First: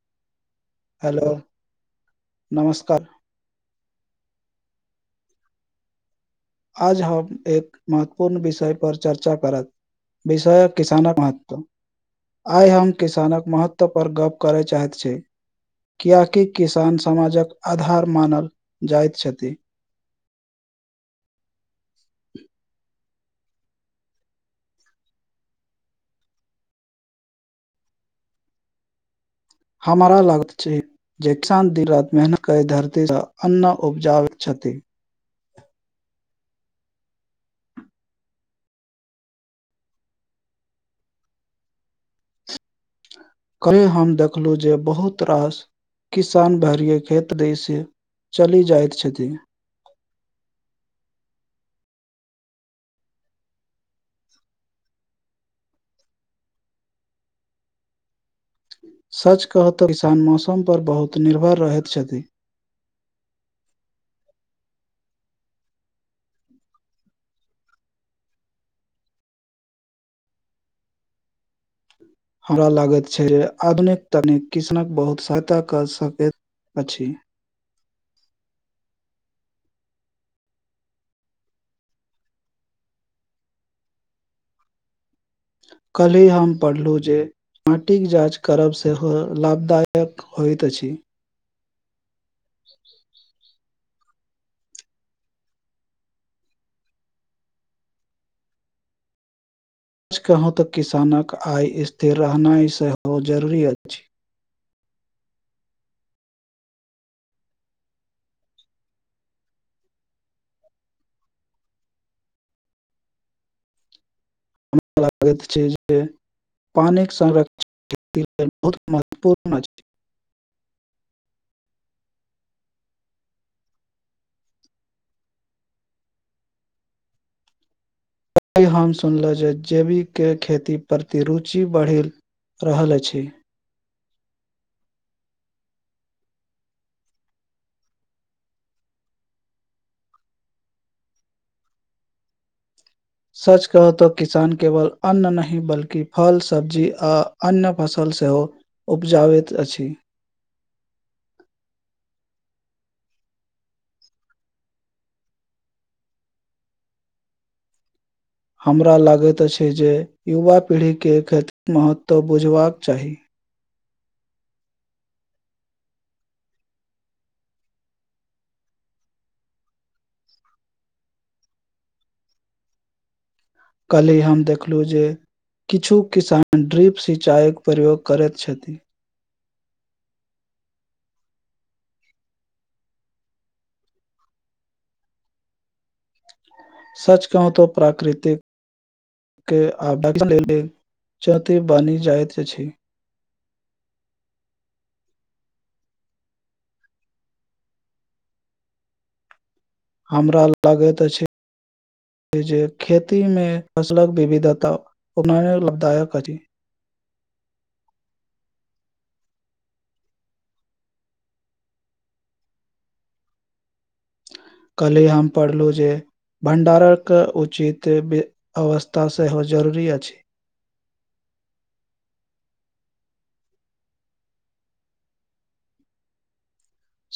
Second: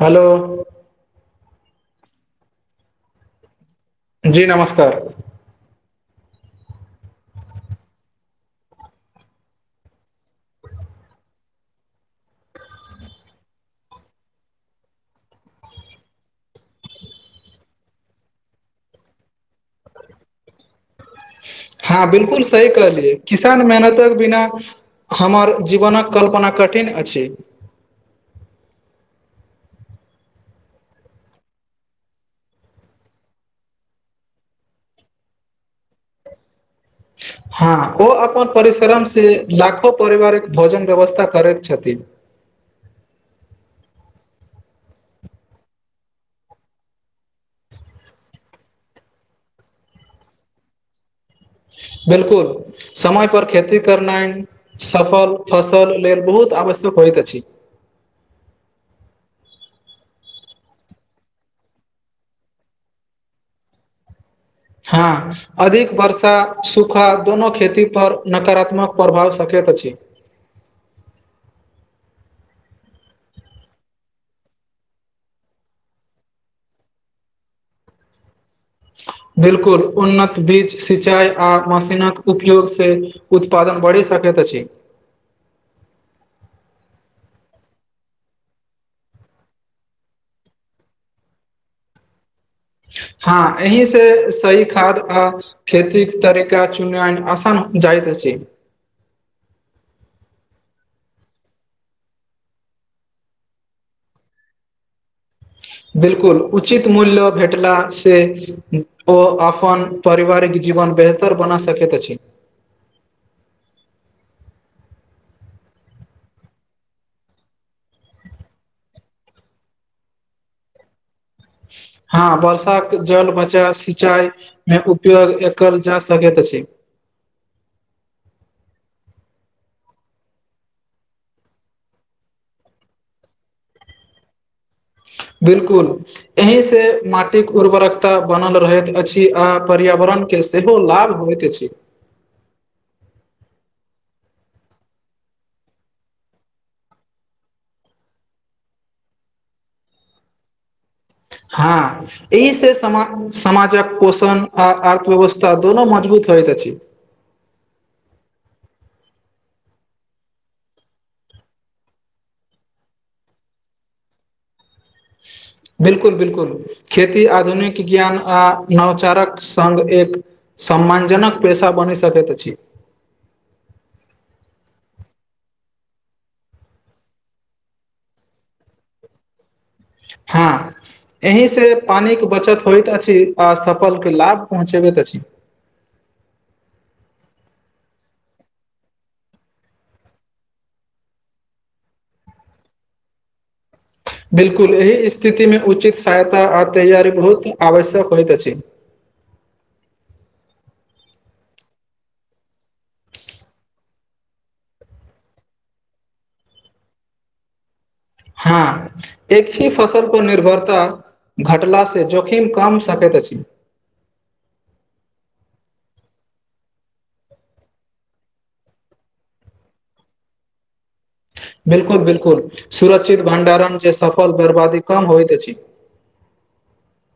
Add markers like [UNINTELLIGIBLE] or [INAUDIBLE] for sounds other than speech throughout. ह लो हेलो नमस्कार जी नमस्कार आज हम एक महत्वपूर्ण विषय पर चर्चा करत विषयक किसानक महत्व आइ हम किसानक महत्व पर गप करैत चाहैत छी किया कि किसान समाजक आधार मानल जाइत छथि [INAUDIBLE] हँ बिलकुल सही कहलियै किसान मेहनतक बिना हमर जीवनक कल्पना कठिन अछि हमारा लाग छै जे किसान दिन रति मेहनत करै धरतीसँ अन्न उपजाबै छ [UNINTELLIGIBLE] [INAUDIBLE] [INAUDIBLE] हँ ओ अपन परिश्रम से लाखो परिवारिक भोजन व्यवस्था करैत छथि [INAUDIBLE] कल हम देखलहुँ जे बहुत रास किसान भरे खेत दै से चली जाइत छथिन, [INAUDIBLE] बिलकुल समय पर खेती करनाइ सफल फसल लेल बहुत आवश्यक हो होयत अछि सच कहतऽ किसान मौसम पर बहुत निर्भर रहैत छथि [INAUDIBLE] हँ अधिक वर्षा सूखा दोनो खेती पर नकारात्मक प्रभाव सक सकैत अछि हमरा लागैत छै आधुनिक तनिक किष्णक बहुत सहायता कऽ सकैत अछि [INAUDIBLE] बिलकुल उन्नत बीज सिंचाई आ मशीनक उपयोग से उत्पादन बढ़ि सकै त अछि कल्हि हम पढ़लहु जे माटिक जाँच करब सेहो लाभदायक होइत अछि हँ यही से सही खाद आ खेती के तरीका चुननाय आसान जाइत छै आज कहूँ तक किसानक आय स्थिर रहनाइ सेहो जरूरी अछि बिलकुल उचित मूल्य भेटला से ओ अपन पारिवारिक जीवन बेहतर बना सकैत अछि हमरा लागैत अछी जे पानिक संरक्षण ख बहुत महत्वपूर्ण हो [UNINTELLIGIBLE] [INAUDIBLE] हँ वर्षाक जल बचाव सिंचाई मे उपयोग एकर जा सकैत अछि [INAUDIBLE] आइ हम सुनलहुँ जे जेैविके खेती प्रति रुचि बढ़ी रहल अछि [INAUDIBLE] बिल्कुल एहि से माटिक उर्वरकता बनल रहैत अछि आ पर्यावरण के सेहो लाभ होयत अछि सच कहअ तँ किसान केवल अन्न नहि बल्कि फल सब्जी आ अन्य फसल से सेहो उपजाबैत अछि [INAUDIBLE] हँ एहि से समा समाजक पोषण आ अर्थव्यवस्था दोनो मजबूत होयत अछि हमरा लागैत अछि जे युवा पीढ़ी केँ खेति के महत्व बुझबाक चाही [INAUDIBLE] बिलकुल बिलकुल खेती आधुनिक ज्ञान आ नवचारक सङ्ग एक सम्मानजनक पेशा बनि सकैत अछि काल्हि हम देखलु जे किछु किसान ड्रिप सिंचायक प्रयोग करैत छथि हँ एहि से पानी के बचत होइत अछि आ सफल के लाभ पहुँचे होइत अछि सच कहूं तो प्राकृतिक दर्शन लेल चौति बनि जाइत अछि बिल्कुल एहि स्थितिमे उचित सहायता आ तैयारी बहुत आवश्यक होइत अछि [INAUDIBLE] हमरा लागैत अछि जे खेती मे फसलक विविधता उना लदायक अछि हँ एक ही फसल पर निर्भरता घटला से जोखिम कम सकैत अछि काल्हि हम पढ़लहुँ जे भण्डारक उचित अवस्था सेहो जरूरी अछि [INAUDIBLE] बिल्कुल बिल्कुल सुरक्षित भण्डारण जे सफल बर्बादी कम होइत अछि [INAUDIBLE]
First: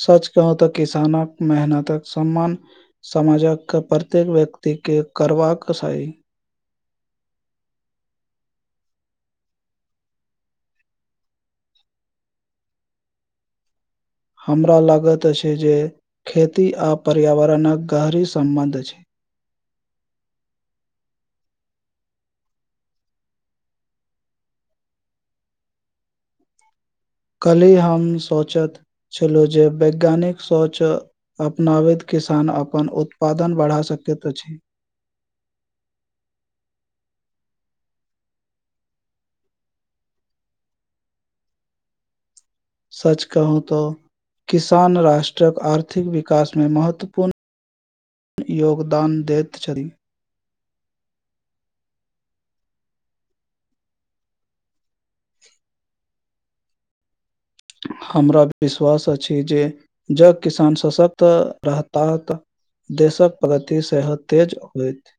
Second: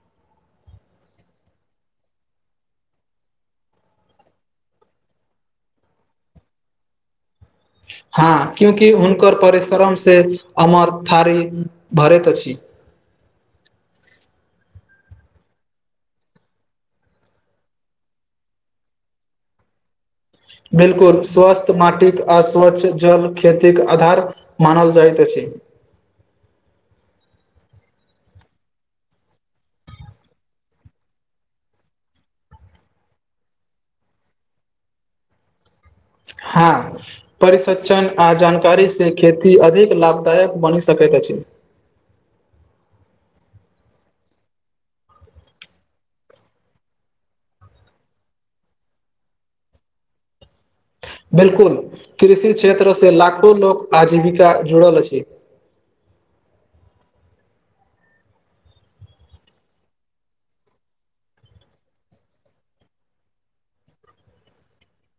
सच कहू तऽ किसानक मेहनतक सम्मान समाजक प्रत्येक व्यक्ति के करवा कसाई [INAUDIBLE] हँ क्यूंकि हुनकर परिश्रम से अमर थारी भरैत अछि [INAUDIBLE] हमरा लागैत अछि जे खेती आ पर्यावरणक गहरी सम्बन्ध अछि [INAUDIBLE] बिल्कुल स्वास्थ माटिक अस्वच्छ जल खेती के आधार मानल जाइत अछि [UNINTELLIGIBLE] काल्हि हम सोचैत छलहुँ जे वैज्ञानिक सोच अपनाबैत किसान अपन उत्पादन बढ़ा सकैत अछि [UNINTELLIGIBLE] हां परिसज्जन आ जानकारी से खेती अधिक लाभदायक बनि सकैत अछि [INAUDIBLE] सच कहू तऽ किसान राष्ट्रक आर्थिक विकासमे महत्वपूर्ण योगदान दैत छथि बिल्कुल कृषि क्षेत्र से लाखो लोक आजीविका जुड़ल अछि [INAUDIBLE] [INAUDIBLE] हमरा विश्वास अछि जे जऽ किसान सशक्त रहता तऽ देशक प्रगति सेहत तेज होयत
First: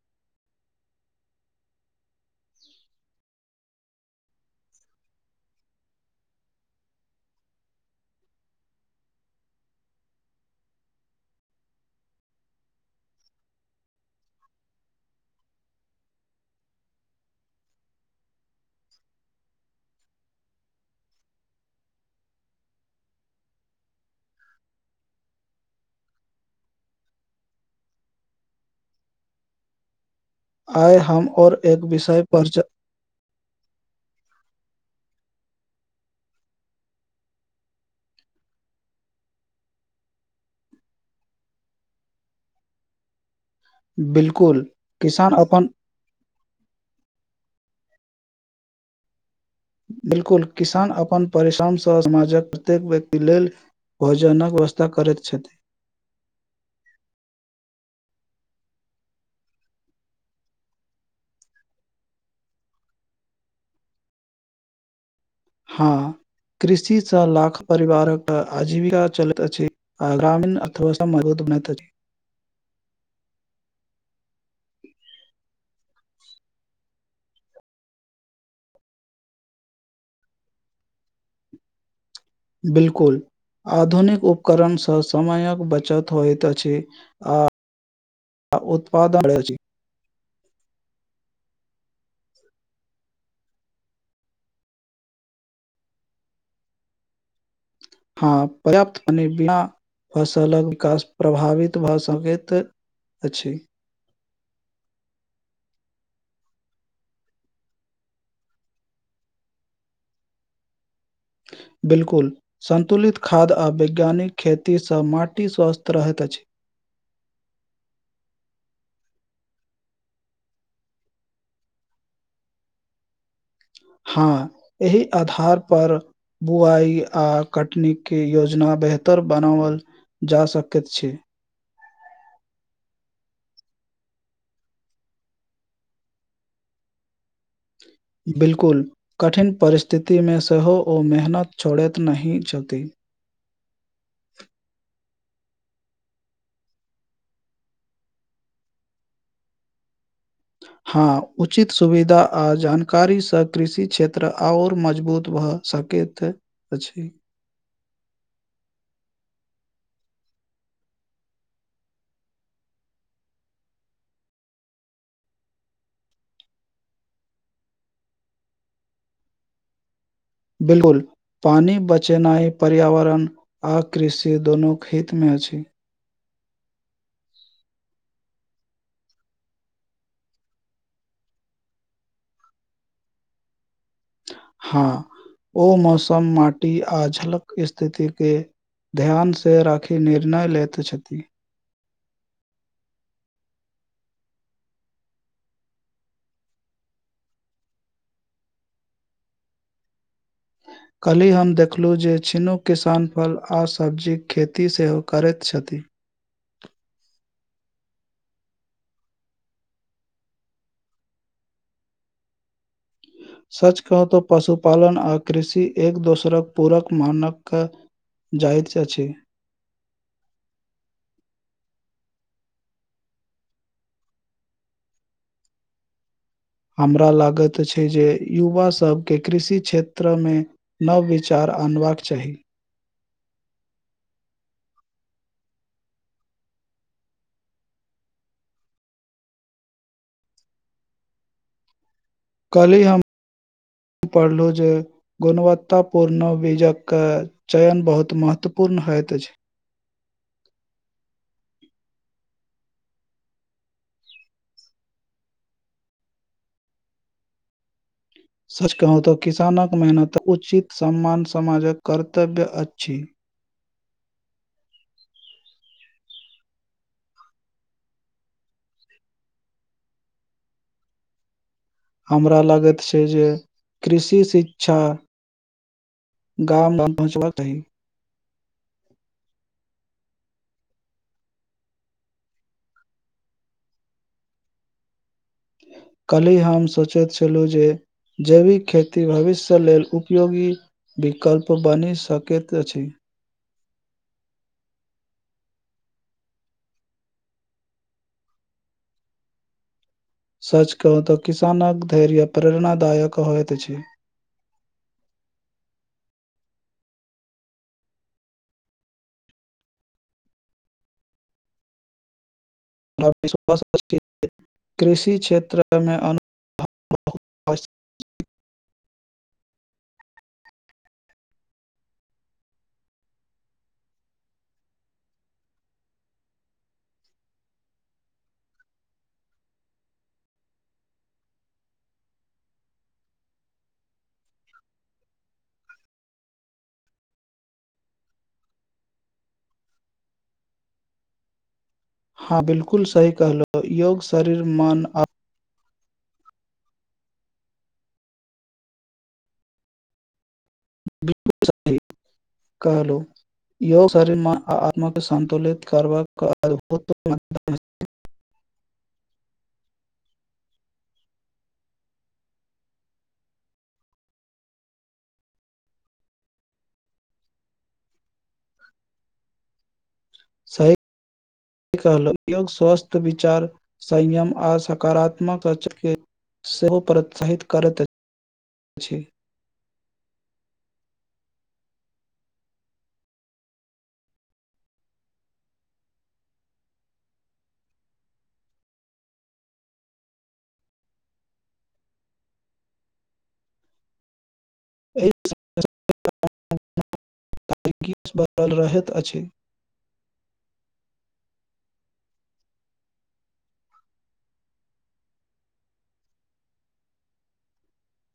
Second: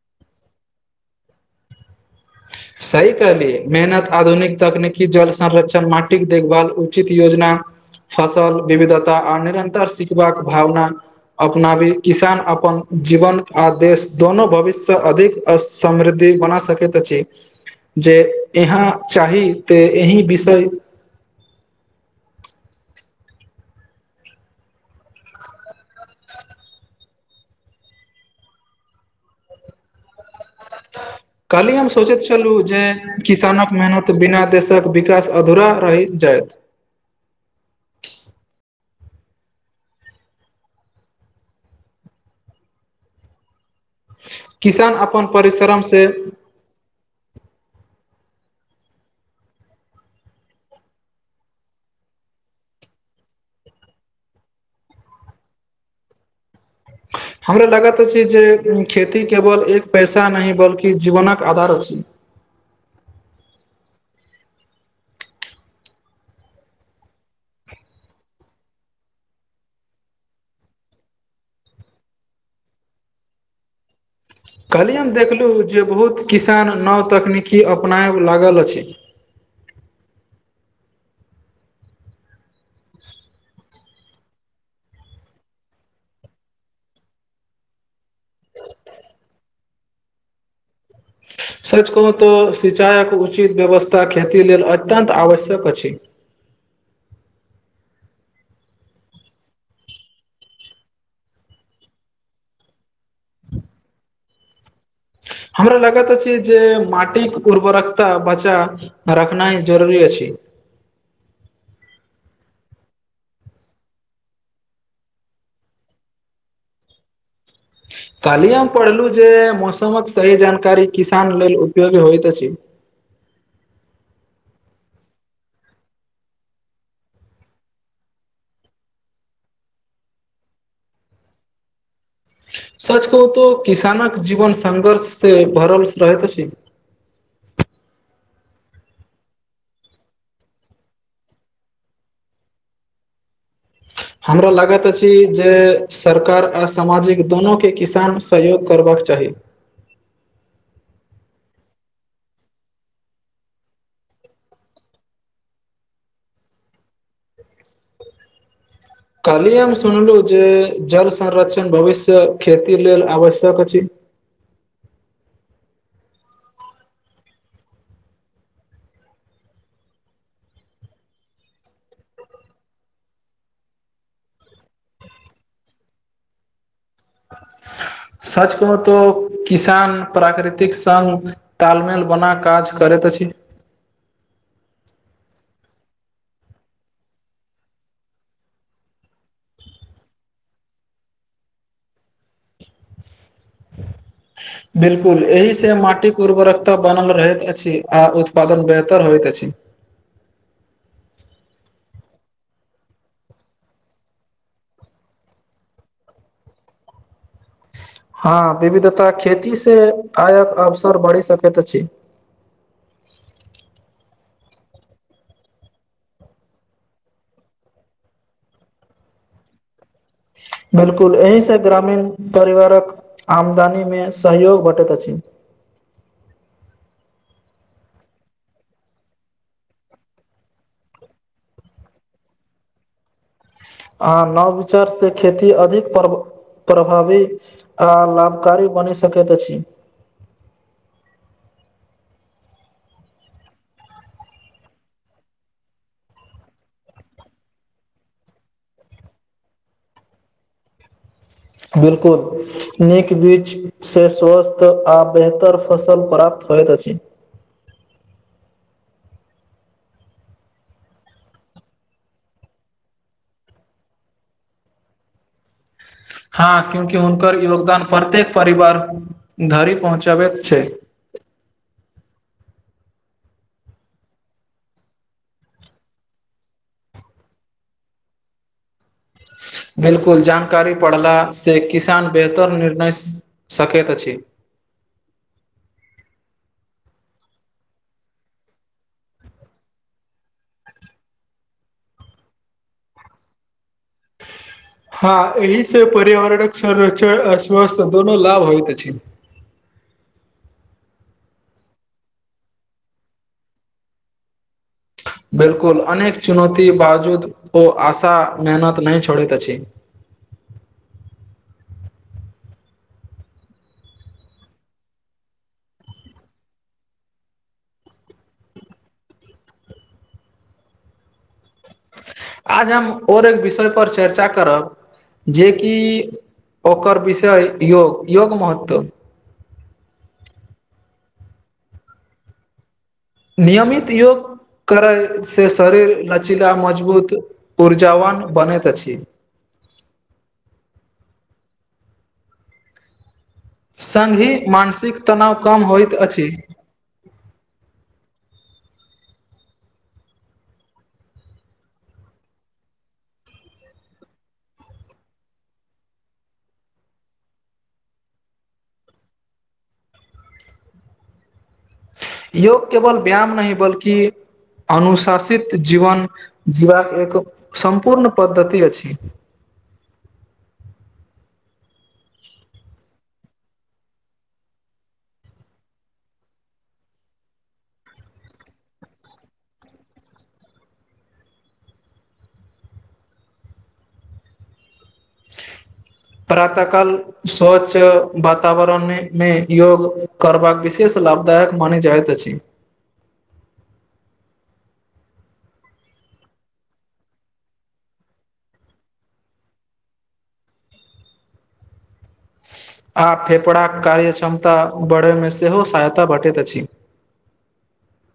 [INAUDIBLE] सही कहलियै मेहनत आधुनिक तकनीकी जल संरक्षण माटिक देखभाल उचित योजना फसल विविधता आर निरन्ता सिखबाक भावना अपनाबी किसान अपन जीवन आ देश दोनो भविष्य अधिक समृद्धि बना सकैत जे यहाँ चाही तऽ एहि विषय [INAUDIBLE] आइ हम और कहली एक हम विषय सोचैत पर छलु च- जे किसानक मेहनत बिना दे क विकास अधूरा रहि जायत किसान अपन परिश्रमसे बिल्कुल किसान अपन परिश्रमसं समाजक प्रत्येक व्यक्ति लेल भोजनक व्यवस्था करैत छथि [INAUDIBLE] हमरा लागत छै जे खेती केवल एक पैसा नहि बल्कि जीवनक आधार अछि [INAUDIBLE] हां कृषि सँ लाख परिवारक आजीविका चलैत अछि आ ग्रामीण अथवा [UNINTELLIGIBLE] [INAUDIBLE] कहलियनि देखलु जे बहुत किसान नव तकनीकी अपनायब लागल अछि [INAUDIBLE] बिलकुल आधुनिक उपकरण सँ समयक बचत होइत अछि आ आ उत्पाद आड़ै छी [INAUDIBLE] सच कहू तऽ सिंचायक उचित व्यवस्था खेती लेल अत्यन्त आवश्यक अछि [INAUDIBLE] हँ पर्याप्त मने बिना फसलक विकास प्रभावित भऽ सकैत अछि [INAUDIBLE] हमरा लागैत अछि जे माटिक उर्वरकता बचा रखनाइ जरुरी अछि [INAUDIBLE] बिल्कुल सन्तुलित खाद आ वैज्ञानिक खेती सँ माटि स्वस्थ रहैत अछि [INAUDIBLE] कहली हम पढ़लहु जे मौसमक सही जानकारी किसान लेल उपयोगी होइत अछि [INAUDIBLE] हँ एहि आधार पर बुआई आ कटनी के योजना बेहतर बनावल जा सकैत छै सच कहू तो किसानक जीवन संघर्ष से भरल रहैत अछि [INAUDIBLE] बिलकुल कठिन परिस्थिति मे सेहो ओ मेहनत छोड़ैत नहि छथि [INAUDIBLE] हमरा लागत अछि जे सरकार आ सामाजिक दोनो के किसान सहयोग करबक चाही [INAUDIBLE] हँ उचित सुविधा आ जानकारी सँ कृषि क्षेत्र अओर मजबूत भए सक सकैत अछि [INAUDIBLE] कहलियै हम सुनलु जे जल संरक्षण भविष्य खेती लेल आवश्यक अछि [INAUDIBLE] बिलकुल पानी बचेनाइ पर्यावरण आ कृषि दुनुक हित मे अछि [INAUDIBLE] सच कहु तऽ किसान प्राकृतिक संग तालमेल बना काज करैत अछि [INAUDIBLE] हँ ओ मौसम माटी आ झलक स्थिति के ध्यान से राखी निर्णय लैत छथि ह [INAUDIBLE] बिलकुल एहि से माटिक उर्वरकता बनल रहैत अछि आ उत्पादन बेहतर होइत अछि [INAUDIBLE] काल्हि हम देखलहुँ जे छिनू किसान फल आ सब्जीक खेती सेहो करैत छथि [INAUDIBLE] हँ विविधता खेती से आयक अवसर बढ़ि सकैत अछि [INAUDIBLE] सच कहू त पशुपालन आ कृषि एक दोसरक पूरक मानक क जाहित अछी [UNINTELLIGIBLE] बिल्कुल एहिसँ ग्रामीण परिवारक आमदनीमे सहयोग भेटैत अछि हमरा लागैत अछि जे युवा सबके कृषि क्षेत्रमे नवविचार आनबाक चाही ह नवविचार से खेती अधिक पर प्रभावी आ लाभकारी बनि सकैत अछि कलहि हम ह पढ़लु जे गुणवत्तापूर्ण बीजकके चयन बहुत महत्वपूर्ण होइत अछि [INAUDIBLE] बिलकुल नीक बीच से स्वस्थ आ बेहतर फसल प्राप्त होयत अछि [INAUDIBLE] सच कहू त किसानक मेहनत उचित सम्मान समाजक कर्तव्य अच्छी हँ क्यूंकि हुनकर योगदान प्रत्येक परिवार धरि पहुँचाबैत छै [INAUDIBLE] हमरा लागैत छै जे कृषि शिक्षा गाम ग पहुँचबाक चाहि न [INAUDIBLE] बिलकुल जानकारी पढ़लासे किसान बेहतर निर्णय सकैत अछि [INAUDIBLE] क्लिह हम सोचैत छलु जे जैविक खेती भविष्य लेल उपयोगी विकल्प बनि सकैत छै हँ एही से पर्यावरणक संरच्छन आ स्वसथ दोनो लाभ होइ त अछि [INAUDIBLE] सच कहू तऽ किसानक धैर्य प्रेरणादायक होइत अछी [INAUDIBLE] बिलकुल अनेक चुनौती बावजूद ओ आशा मेहनत नहि छोड़ैत अछि [INAUDIBLE] कृषि क्षेत्रमे [INAUDIBLE] आज हम और एक विषय पर चर्चा करब जेकि ओकर विषय योग योग महत्व नियमित योग करय से शरीर लचीला मजबूत ऊर्जावान बनैत अछि [INAUDIBLE] हँ बिलकुल सही कहलो सङ्गहि मानसिक तनाव कम होइत अछि [INAUDIBLE] कहलौ योग शरीर आत्म के संन्तुलित करबाक अद्भुत म [UNINTELLIGIBLE] [INAUDIBLE] योग केवल व्याम नहि बल्कि अनुशासित जीवन जीबाक एक सम्पूर्ण पद्धति अछि [INAUDIBLE] सही ई कहल योग स्वस्थ विचार संयम आओर सकारात्मक रच के [UNINTELLIGIBLE] सेहो प्रोत्साहित करैत अछि [INAUDIBLE] [INAUDIBLE] प्रातः काल स्वछ्य वातावरण मे योग करबाक विशेष लाभदायक मान जायत अछि एहि [UNINTELLIGIBLE] ताक बल रत अछि [UNINTELLIGIBLE] आ फेफड़ाक कार्य क्षमता बढ़यमे सेहो सहायता भेटैत अछि [INAUDIBLE]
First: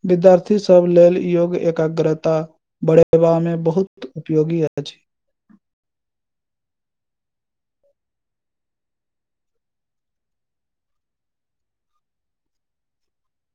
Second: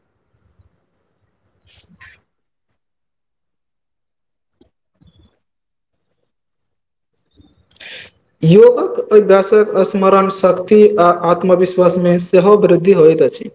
विद्यार्थी सभ लेल योग एकाग्रता बढ़ैत सेवामे बहुत उपयोगी अछि [INAUDIBLE] योगक अभ्यासक स्मरण शक्ति आ आत्मविश्वास मे सेहो वृद्धि होयइत चची